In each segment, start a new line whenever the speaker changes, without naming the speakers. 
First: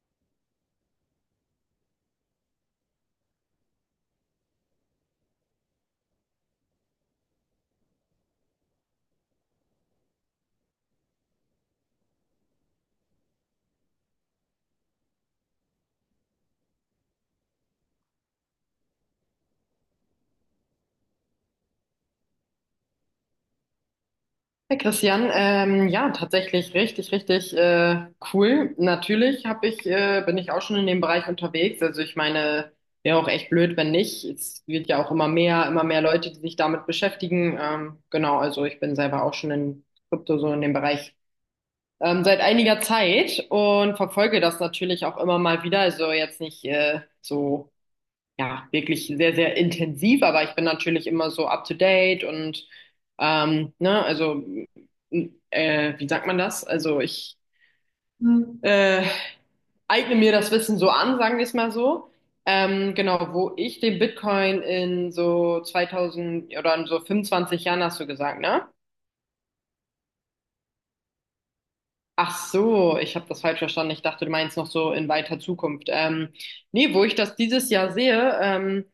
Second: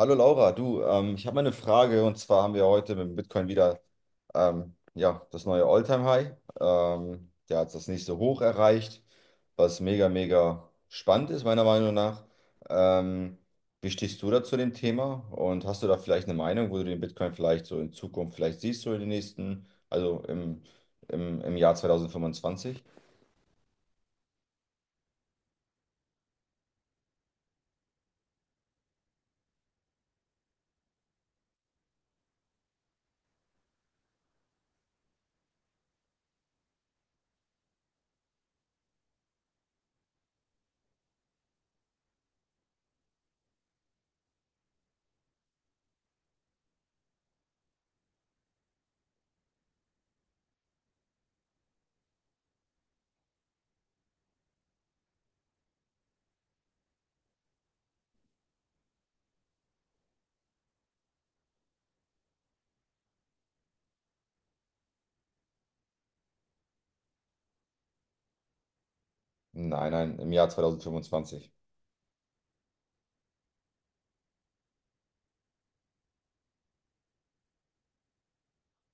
Hallo Laura, du, ich habe mal eine Frage, und zwar haben wir heute mit dem Bitcoin wieder ja, das neue All-Time-High. Der hat das nächste Hoch erreicht, was mega, mega spannend ist, meiner Meinung nach. Ähm, Wie stehst du da zu dem Thema und hast du da vielleicht eine Meinung, wo du den Bitcoin vielleicht so in Zukunft vielleicht siehst, so in den nächsten, also im Jahr 2025?
Hey Christian, ja, tatsächlich richtig, richtig cool. Natürlich bin ich auch schon in dem Bereich unterwegs. Also ich meine, wäre auch echt blöd, wenn nicht. Es wird ja auch immer mehr Leute, die sich damit beschäftigen. Genau, also ich bin selber auch schon in Krypto, so in dem Bereich seit einiger Zeit, und verfolge das natürlich auch immer mal wieder. Also jetzt nicht so, ja, wirklich sehr, sehr intensiv, aber ich bin natürlich immer so up to date. Und ne, also, wie sagt man das? Also ich Hm. äh, eigne mir das Wissen so an, sagen wir es mal so. Genau, wo ich den Bitcoin in so 2000 oder in so 25 Jahren, hast du gesagt, ne?
Nein, nein, im Jahr 2025.
Ach so, ich habe das falsch verstanden. Ich dachte, du meinst noch so in weiter Zukunft. Nee, wo ich das dieses Jahr sehe,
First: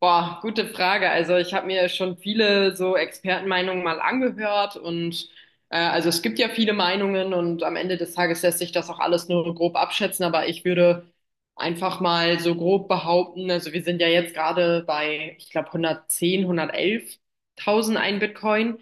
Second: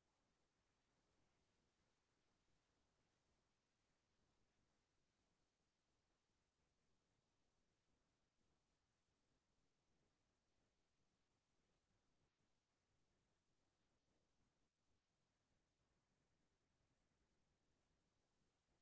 boah, gute Frage. Also ich habe mir schon viele so Expertenmeinungen mal angehört, und also es gibt ja viele Meinungen, und am Ende des Tages lässt sich das auch alles nur grob abschätzen, aber ich würde einfach mal so grob behaupten, also wir sind ja jetzt gerade bei, ich glaube, 110, 111.000 ein Bitcoin.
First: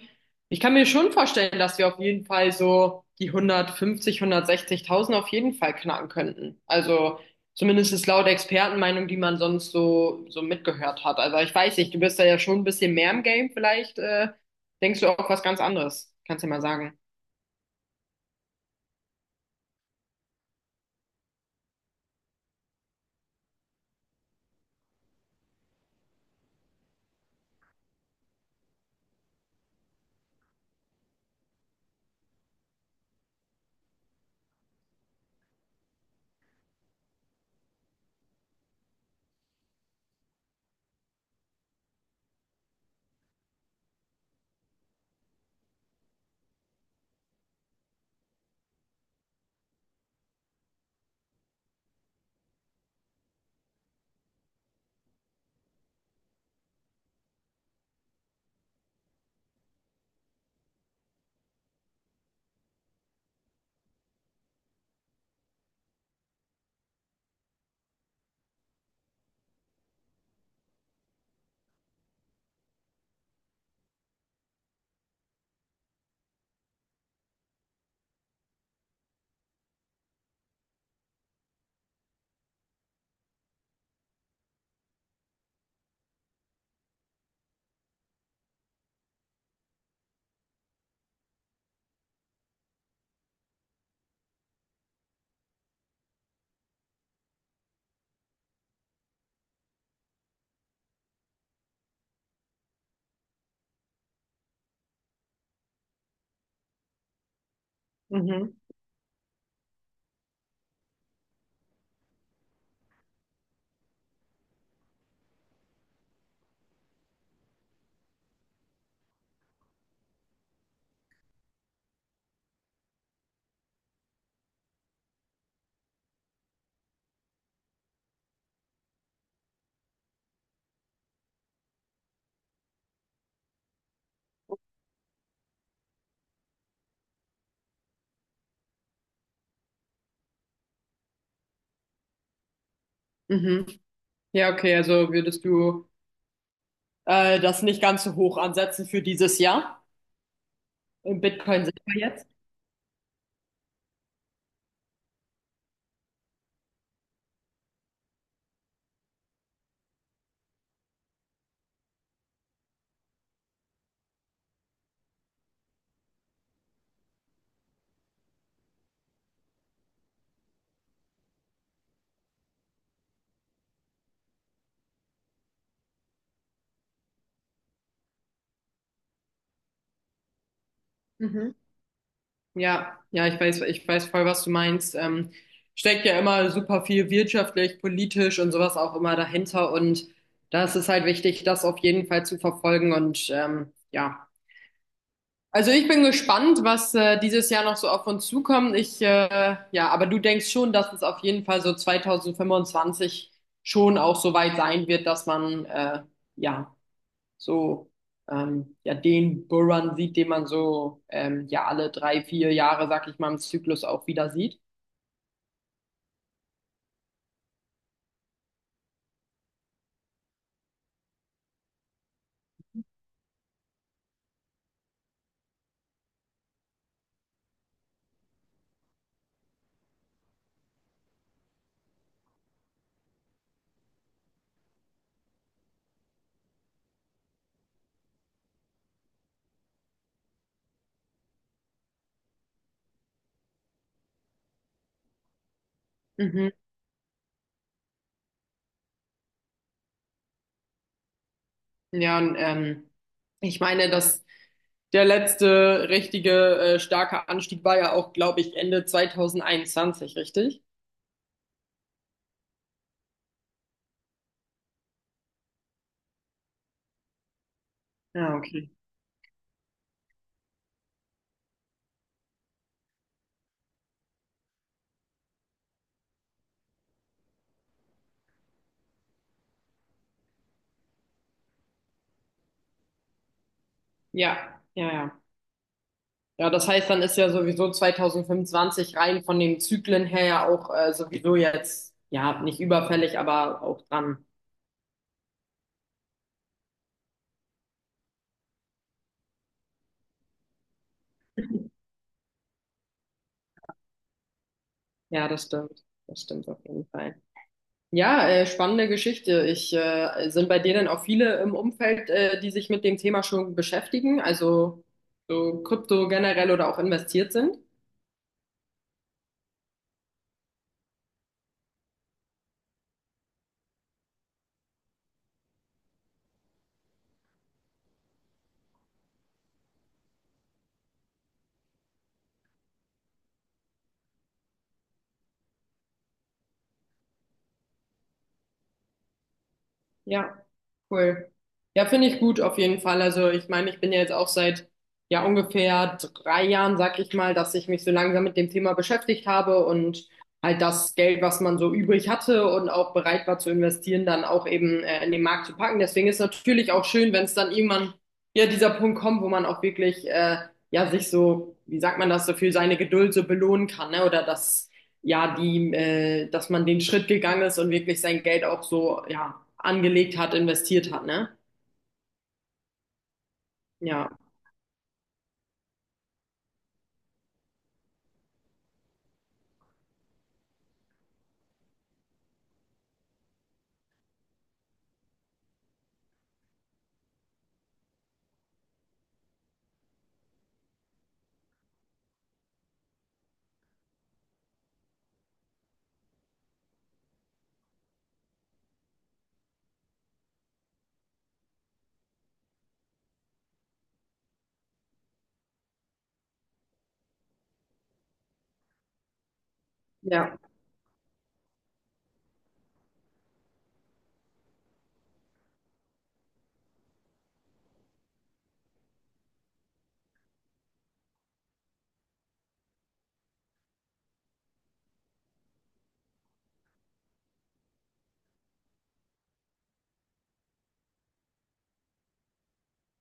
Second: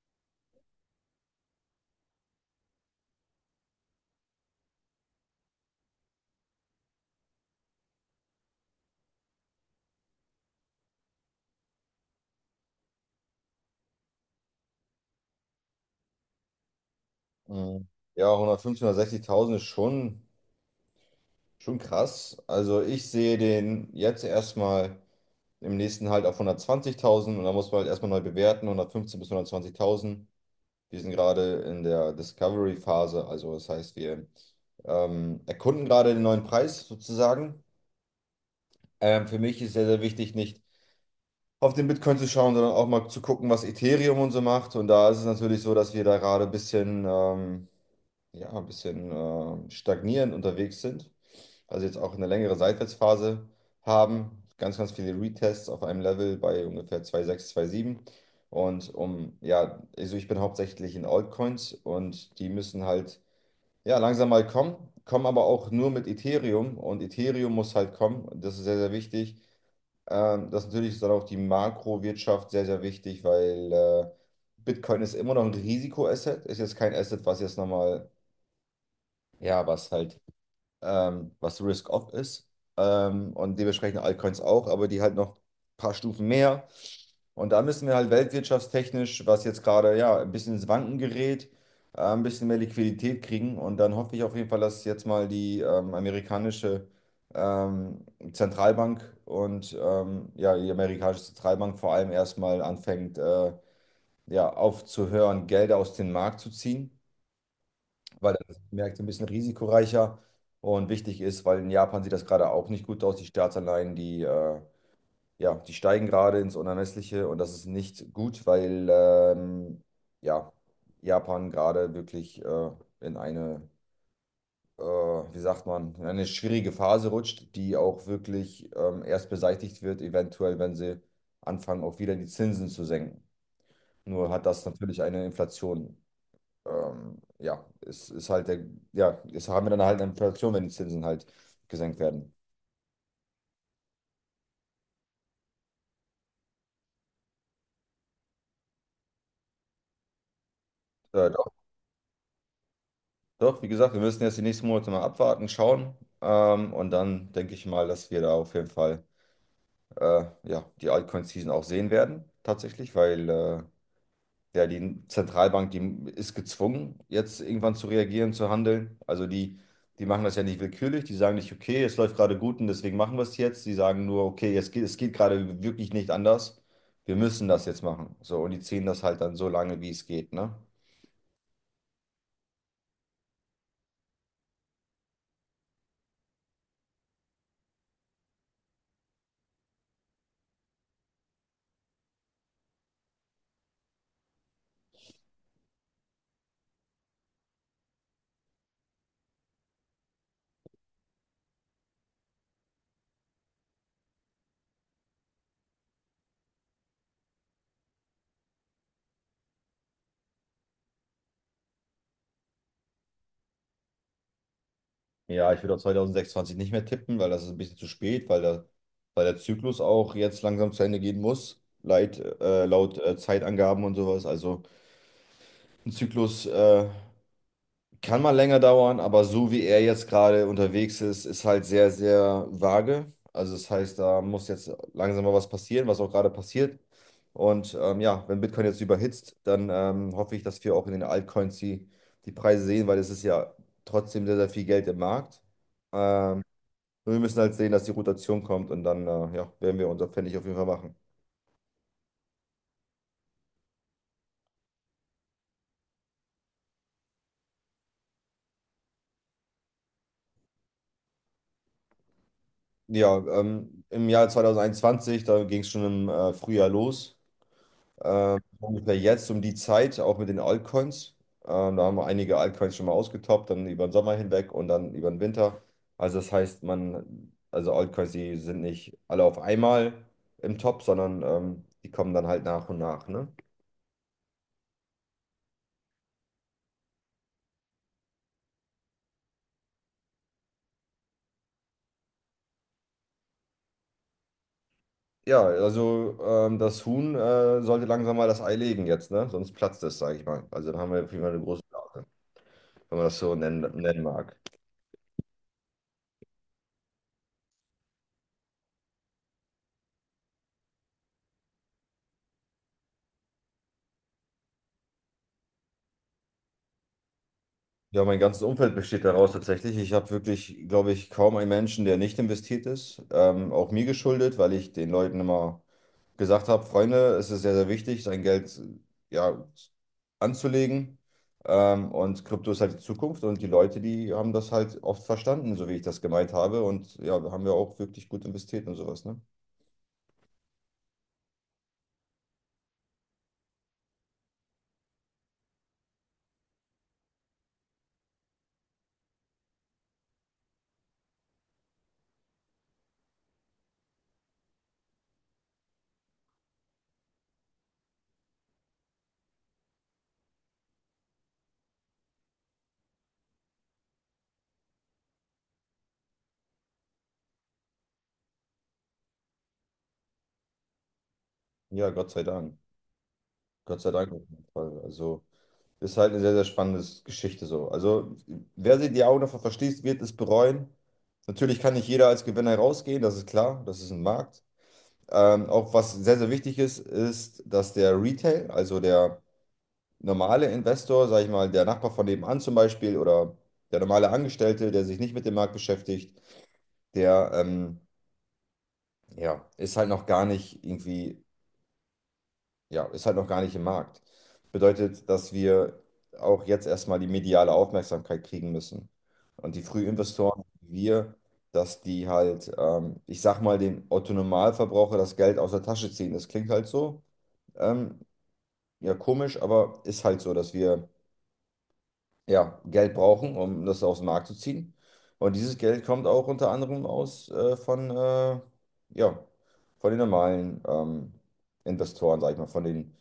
Ich kann mir schon vorstellen, dass wir auf jeden Fall so die 150, 160.000 auf jeden Fall knacken könnten. Also zumindest ist laut Expertenmeinung, die man sonst so mitgehört hat. Also ich weiß nicht, du bist da ja schon ein bisschen mehr im Game. Vielleicht denkst du auch was ganz anderes. Kannst du ja mal sagen.
Mhm. Ja, 150.000, 160.000 ist schon. Schon krass. Also ich sehe den jetzt erstmal im nächsten Halt auf 120.000, und da muss man halt erstmal neu bewerten, 115 bis 120.000. Wir sind gerade in der Discovery-Phase, also das heißt, wir erkunden gerade den neuen Preis sozusagen. Für mich ist sehr, sehr wichtig, nicht auf den Bitcoin zu schauen, sondern auch mal zu gucken, was Ethereum und so macht. Und da ist es natürlich so, dass wir da gerade ein bisschen, ja, ein bisschen stagnierend unterwegs sind, also jetzt auch eine längere Seitwärtsphase haben. Ganz, ganz viele Retests auf einem Level bei ungefähr 2,6, sieben. Und ja, also ich bin hauptsächlich in Altcoins, und die müssen halt, ja, langsam mal kommen, kommen aber auch nur mit Ethereum, und Ethereum muss halt kommen. Das ist sehr, sehr wichtig. Das natürlich ist dann auch die Makrowirtschaft sehr, sehr wichtig, weil Bitcoin ist immer noch ein Risikoasset, ist jetzt kein Asset, was jetzt nochmal, ja, was halt was Risk-Off ist. Und dementsprechend Altcoins auch, aber die halt noch ein paar Stufen mehr. Und da müssen wir halt weltwirtschaftstechnisch, was jetzt gerade ja ein bisschen ins Wanken gerät, ein bisschen mehr Liquidität kriegen. Und dann hoffe ich auf jeden Fall, dass jetzt mal die amerikanische ähm, Zentralbank und ja, die amerikanische Zentralbank vor allem erstmal anfängt, ja, aufzuhören, Gelder aus dem Markt zu ziehen, weil
Mhm.
das merkt, ein bisschen risikoreicher und wichtig ist, weil in Japan sieht das gerade auch nicht gut aus. Die Staatsanleihen, die, ja, die steigen gerade ins Unermessliche, und das ist nicht gut, weil ja, Japan gerade wirklich in eine, wie sagt man, in eine schwierige Phase rutscht, die auch wirklich erst beseitigt wird, eventuell, wenn sie anfangen, auch wieder die Zinsen zu senken. Nur hat das natürlich eine Inflation ja, es ist halt der, ja, es haben wir dann halt eine Inflation, wenn die Zinsen halt gesenkt werden.
Mhm. Ja, okay, also würdest du das nicht ganz so hoch ansetzen für dieses Jahr? Im
Doch,
Bitcoin sind wir jetzt.
doch, wie gesagt, wir müssen jetzt die nächsten Monate mal abwarten, schauen. Und dann denke ich mal, dass wir da auf jeden Fall ja, die Altcoin-Season auch sehen werden, tatsächlich, weil ja, die Zentralbank, die ist gezwungen, jetzt irgendwann zu reagieren, zu handeln. Also die machen das ja nicht willkürlich, die sagen nicht, okay, es läuft gerade gut und deswegen machen wir es jetzt. Die sagen nur, okay, es geht gerade wirklich nicht anders. Wir müssen das jetzt machen. So, und die ziehen das halt dann so lange, wie es geht, ne?
Mhm. Ja, ja, ich weiß voll, was du meinst. Steckt ja immer super viel wirtschaftlich, politisch und sowas auch immer dahinter. Und das ist halt wichtig, das auf jeden Fall zu verfolgen. Und ja, also ich bin gespannt, was dieses Jahr noch so auf uns zukommt. Ja, aber du denkst schon, dass es auf jeden Fall so 2025 schon auch so weit sein wird, dass man ja so ja, den Bullrun sieht, den man so ja alle 3, 4 Jahre, sag ich mal, im Zyklus auch wieder sieht.
Ja, ich würde auf 2026 nicht mehr tippen, weil das ist ein bisschen zu spät, weil der Zyklus auch jetzt langsam zu Ende gehen muss, laut Zeitangaben und sowas. Also ein Zyklus kann mal länger dauern, aber so wie er jetzt gerade unterwegs ist, ist halt sehr, sehr vage. Also das heißt, da muss jetzt langsam mal was passieren, was auch gerade passiert. Und ja, wenn Bitcoin jetzt überhitzt, dann hoffe ich, dass wir auch in den Altcoins die Preise sehen, weil es ist ja trotzdem sehr, sehr viel Geld im Markt. Ähm,
Mhm.
und wir müssen halt sehen, dass die Rotation kommt und dann ja, werden wir unser Pfennig auf jeden Fall machen.
Ja, und ich meine, dass der letzte richtige starke Anstieg war ja auch, glaube ich, Ende 2021, richtig?
Ja, im Jahr 2021, da ging es schon im Frühjahr los.
Ja, okay.
Ungefähr jetzt um die Zeit, auch mit den Altcoins. Da haben wir einige Altcoins schon mal ausgetoppt, dann über den Sommer hinweg und dann über den Winter. Also das heißt, man, also Altcoins, die sind nicht alle auf einmal im Top, sondern die kommen dann halt nach und nach, ne?
Ja, ja, ja. Ja, das heißt, dann ist ja sowieso 2025 rein von den Zyklen her ja auch sowieso jetzt, ja, nicht überfällig, aber auch dran.
Ja, also das Huhn sollte langsam mal das Ei legen jetzt, ne? Sonst platzt es, sage ich mal. Also dann haben wir auf jeden Fall eine große Blase, wenn man das so nennen mag.
Ja, das stimmt. Das stimmt auf jeden Fall. Ja, spannende Geschichte. Sind bei dir denn auch viele im Umfeld, die sich mit dem Thema schon beschäftigen, also so Krypto generell oder auch investiert sind?
Ja, mein ganzes Umfeld besteht daraus tatsächlich. Ich habe wirklich, glaube ich, kaum einen Menschen, der nicht investiert ist. Auch mir geschuldet, weil ich den Leuten immer gesagt habe: Freunde, es ist sehr, sehr wichtig, sein Geld ja, anzulegen. Und Krypto ist halt die Zukunft, und die Leute, die haben das halt oft verstanden, so wie ich das gemeint habe. Und ja, haben wir auch wirklich gut investiert und sowas, ne?
Ja, cool. Ja, finde ich gut auf jeden Fall. Also ich meine, ich bin ja jetzt auch seit ja ungefähr 3 Jahren, sag ich mal, dass ich mich so langsam mit dem Thema beschäftigt habe, und halt das Geld, was man so übrig hatte und auch bereit war zu investieren, dann auch eben in den Markt zu packen. Deswegen ist natürlich auch schön, wenn es dann irgendwann ja dieser Punkt kommt, wo man auch wirklich ja sich so, wie sagt man das, so für seine Geduld so belohnen kann, ne? Oder dass man den Schritt gegangen ist und wirklich sein Geld auch so, ja, angelegt hat, investiert hat, ne?
Ja, Gott sei Dank. Gott sei
Ja,
Dank auf jeden Fall. Also. Ist halt eine sehr, sehr spannende Geschichte so. Also, wer sich die Augen davor verschließt, wird es bereuen. Natürlich kann nicht jeder als Gewinner rausgehen, das ist klar, das ist ein Markt. Auch was sehr, sehr wichtig ist, ist, dass der Retail, also der normale Investor, sag ich mal, der Nachbar von nebenan zum Beispiel oder der normale Angestellte, der sich nicht mit dem Markt beschäftigt, der ja, ist halt noch gar nicht irgendwie, ja, ist halt noch gar nicht im Markt. Bedeutet, dass wir auch jetzt erstmal die mediale Aufmerksamkeit kriegen müssen. Und die
ja,
Frühinvestoren, wie wir, dass die halt, ich sag mal, den Otto-Normalverbraucher das Geld aus der Tasche ziehen. Das klingt halt so, ähm, ja, komisch, aber ist halt so, dass wir, ja, Geld brauchen, um das aus dem Markt zu ziehen. Und dieses Geld kommt auch unter anderem aus von, ja, von den normalen Investoren, sag ich mal, von den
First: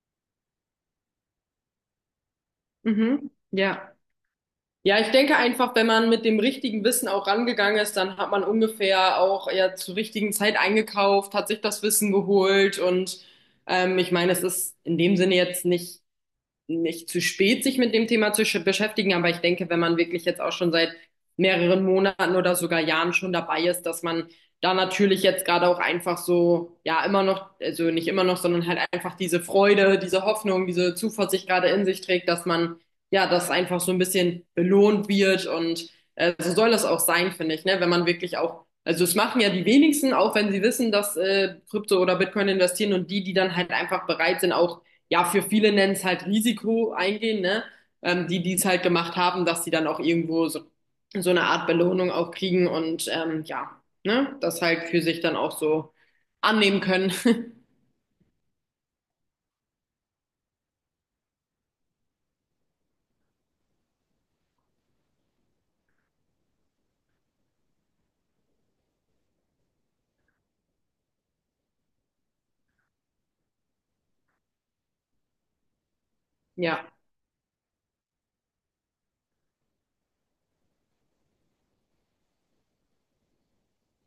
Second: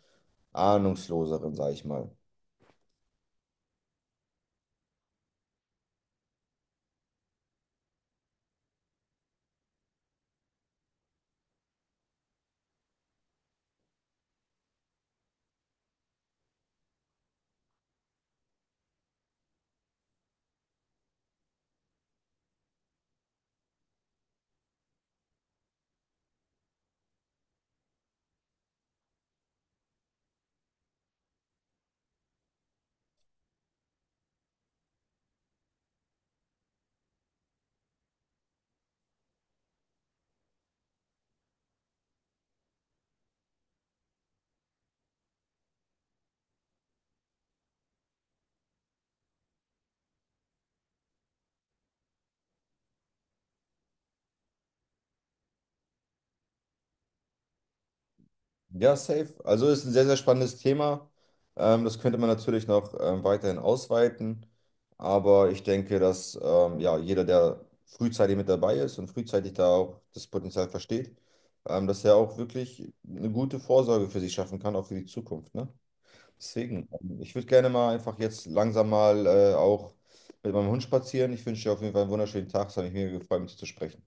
ahnungsloseren, sage ich mal.
mhm, ja. Ja, ich denke einfach, wenn man mit dem richtigen Wissen auch rangegangen ist, dann hat man ungefähr auch ja zur richtigen Zeit eingekauft, hat sich das Wissen geholt, und ich meine, es ist in dem Sinne jetzt nicht zu spät, sich mit dem Thema zu beschäftigen, aber ich denke, wenn man wirklich jetzt auch schon seit mehreren Monaten oder sogar Jahren schon dabei ist, dass man da natürlich jetzt gerade auch einfach so, ja, immer noch, also nicht immer noch, sondern halt einfach diese Freude, diese Hoffnung, diese Zuversicht gerade in sich trägt, dass man, ja, das einfach so ein bisschen belohnt wird, und so soll das auch sein, finde ich, ne, wenn man wirklich auch. Also es machen ja die wenigsten, auch wenn sie wissen, dass Krypto oder Bitcoin investieren, und die, die dann halt einfach bereit sind, auch ja, für viele nennen es halt Risiko eingehen, ne? Die, die es halt gemacht haben, dass sie dann auch irgendwo so, eine Art Belohnung auch kriegen, und ja, ne? Das halt für sich dann auch so annehmen können.
Ja, safe. Also ist ein sehr, sehr spannendes Thema. Das könnte man natürlich noch weiterhin ausweiten. Aber ich denke, dass ja, jeder, der frühzeitig mit dabei ist und frühzeitig da auch das Potenzial versteht, dass er auch wirklich eine gute Vorsorge für sich schaffen kann, auch für die Zukunft. Ne?
Ja.
Deswegen, ich würde gerne mal einfach jetzt langsam mal auch mit meinem Hund spazieren. Ich wünsche dir auf jeden Fall einen wunderschönen Tag. Es hat mich mega gefreut, mit dir zu sprechen.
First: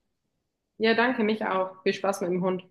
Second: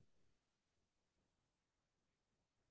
Ja, danke, mich auch. Viel Spaß mit dem Hund.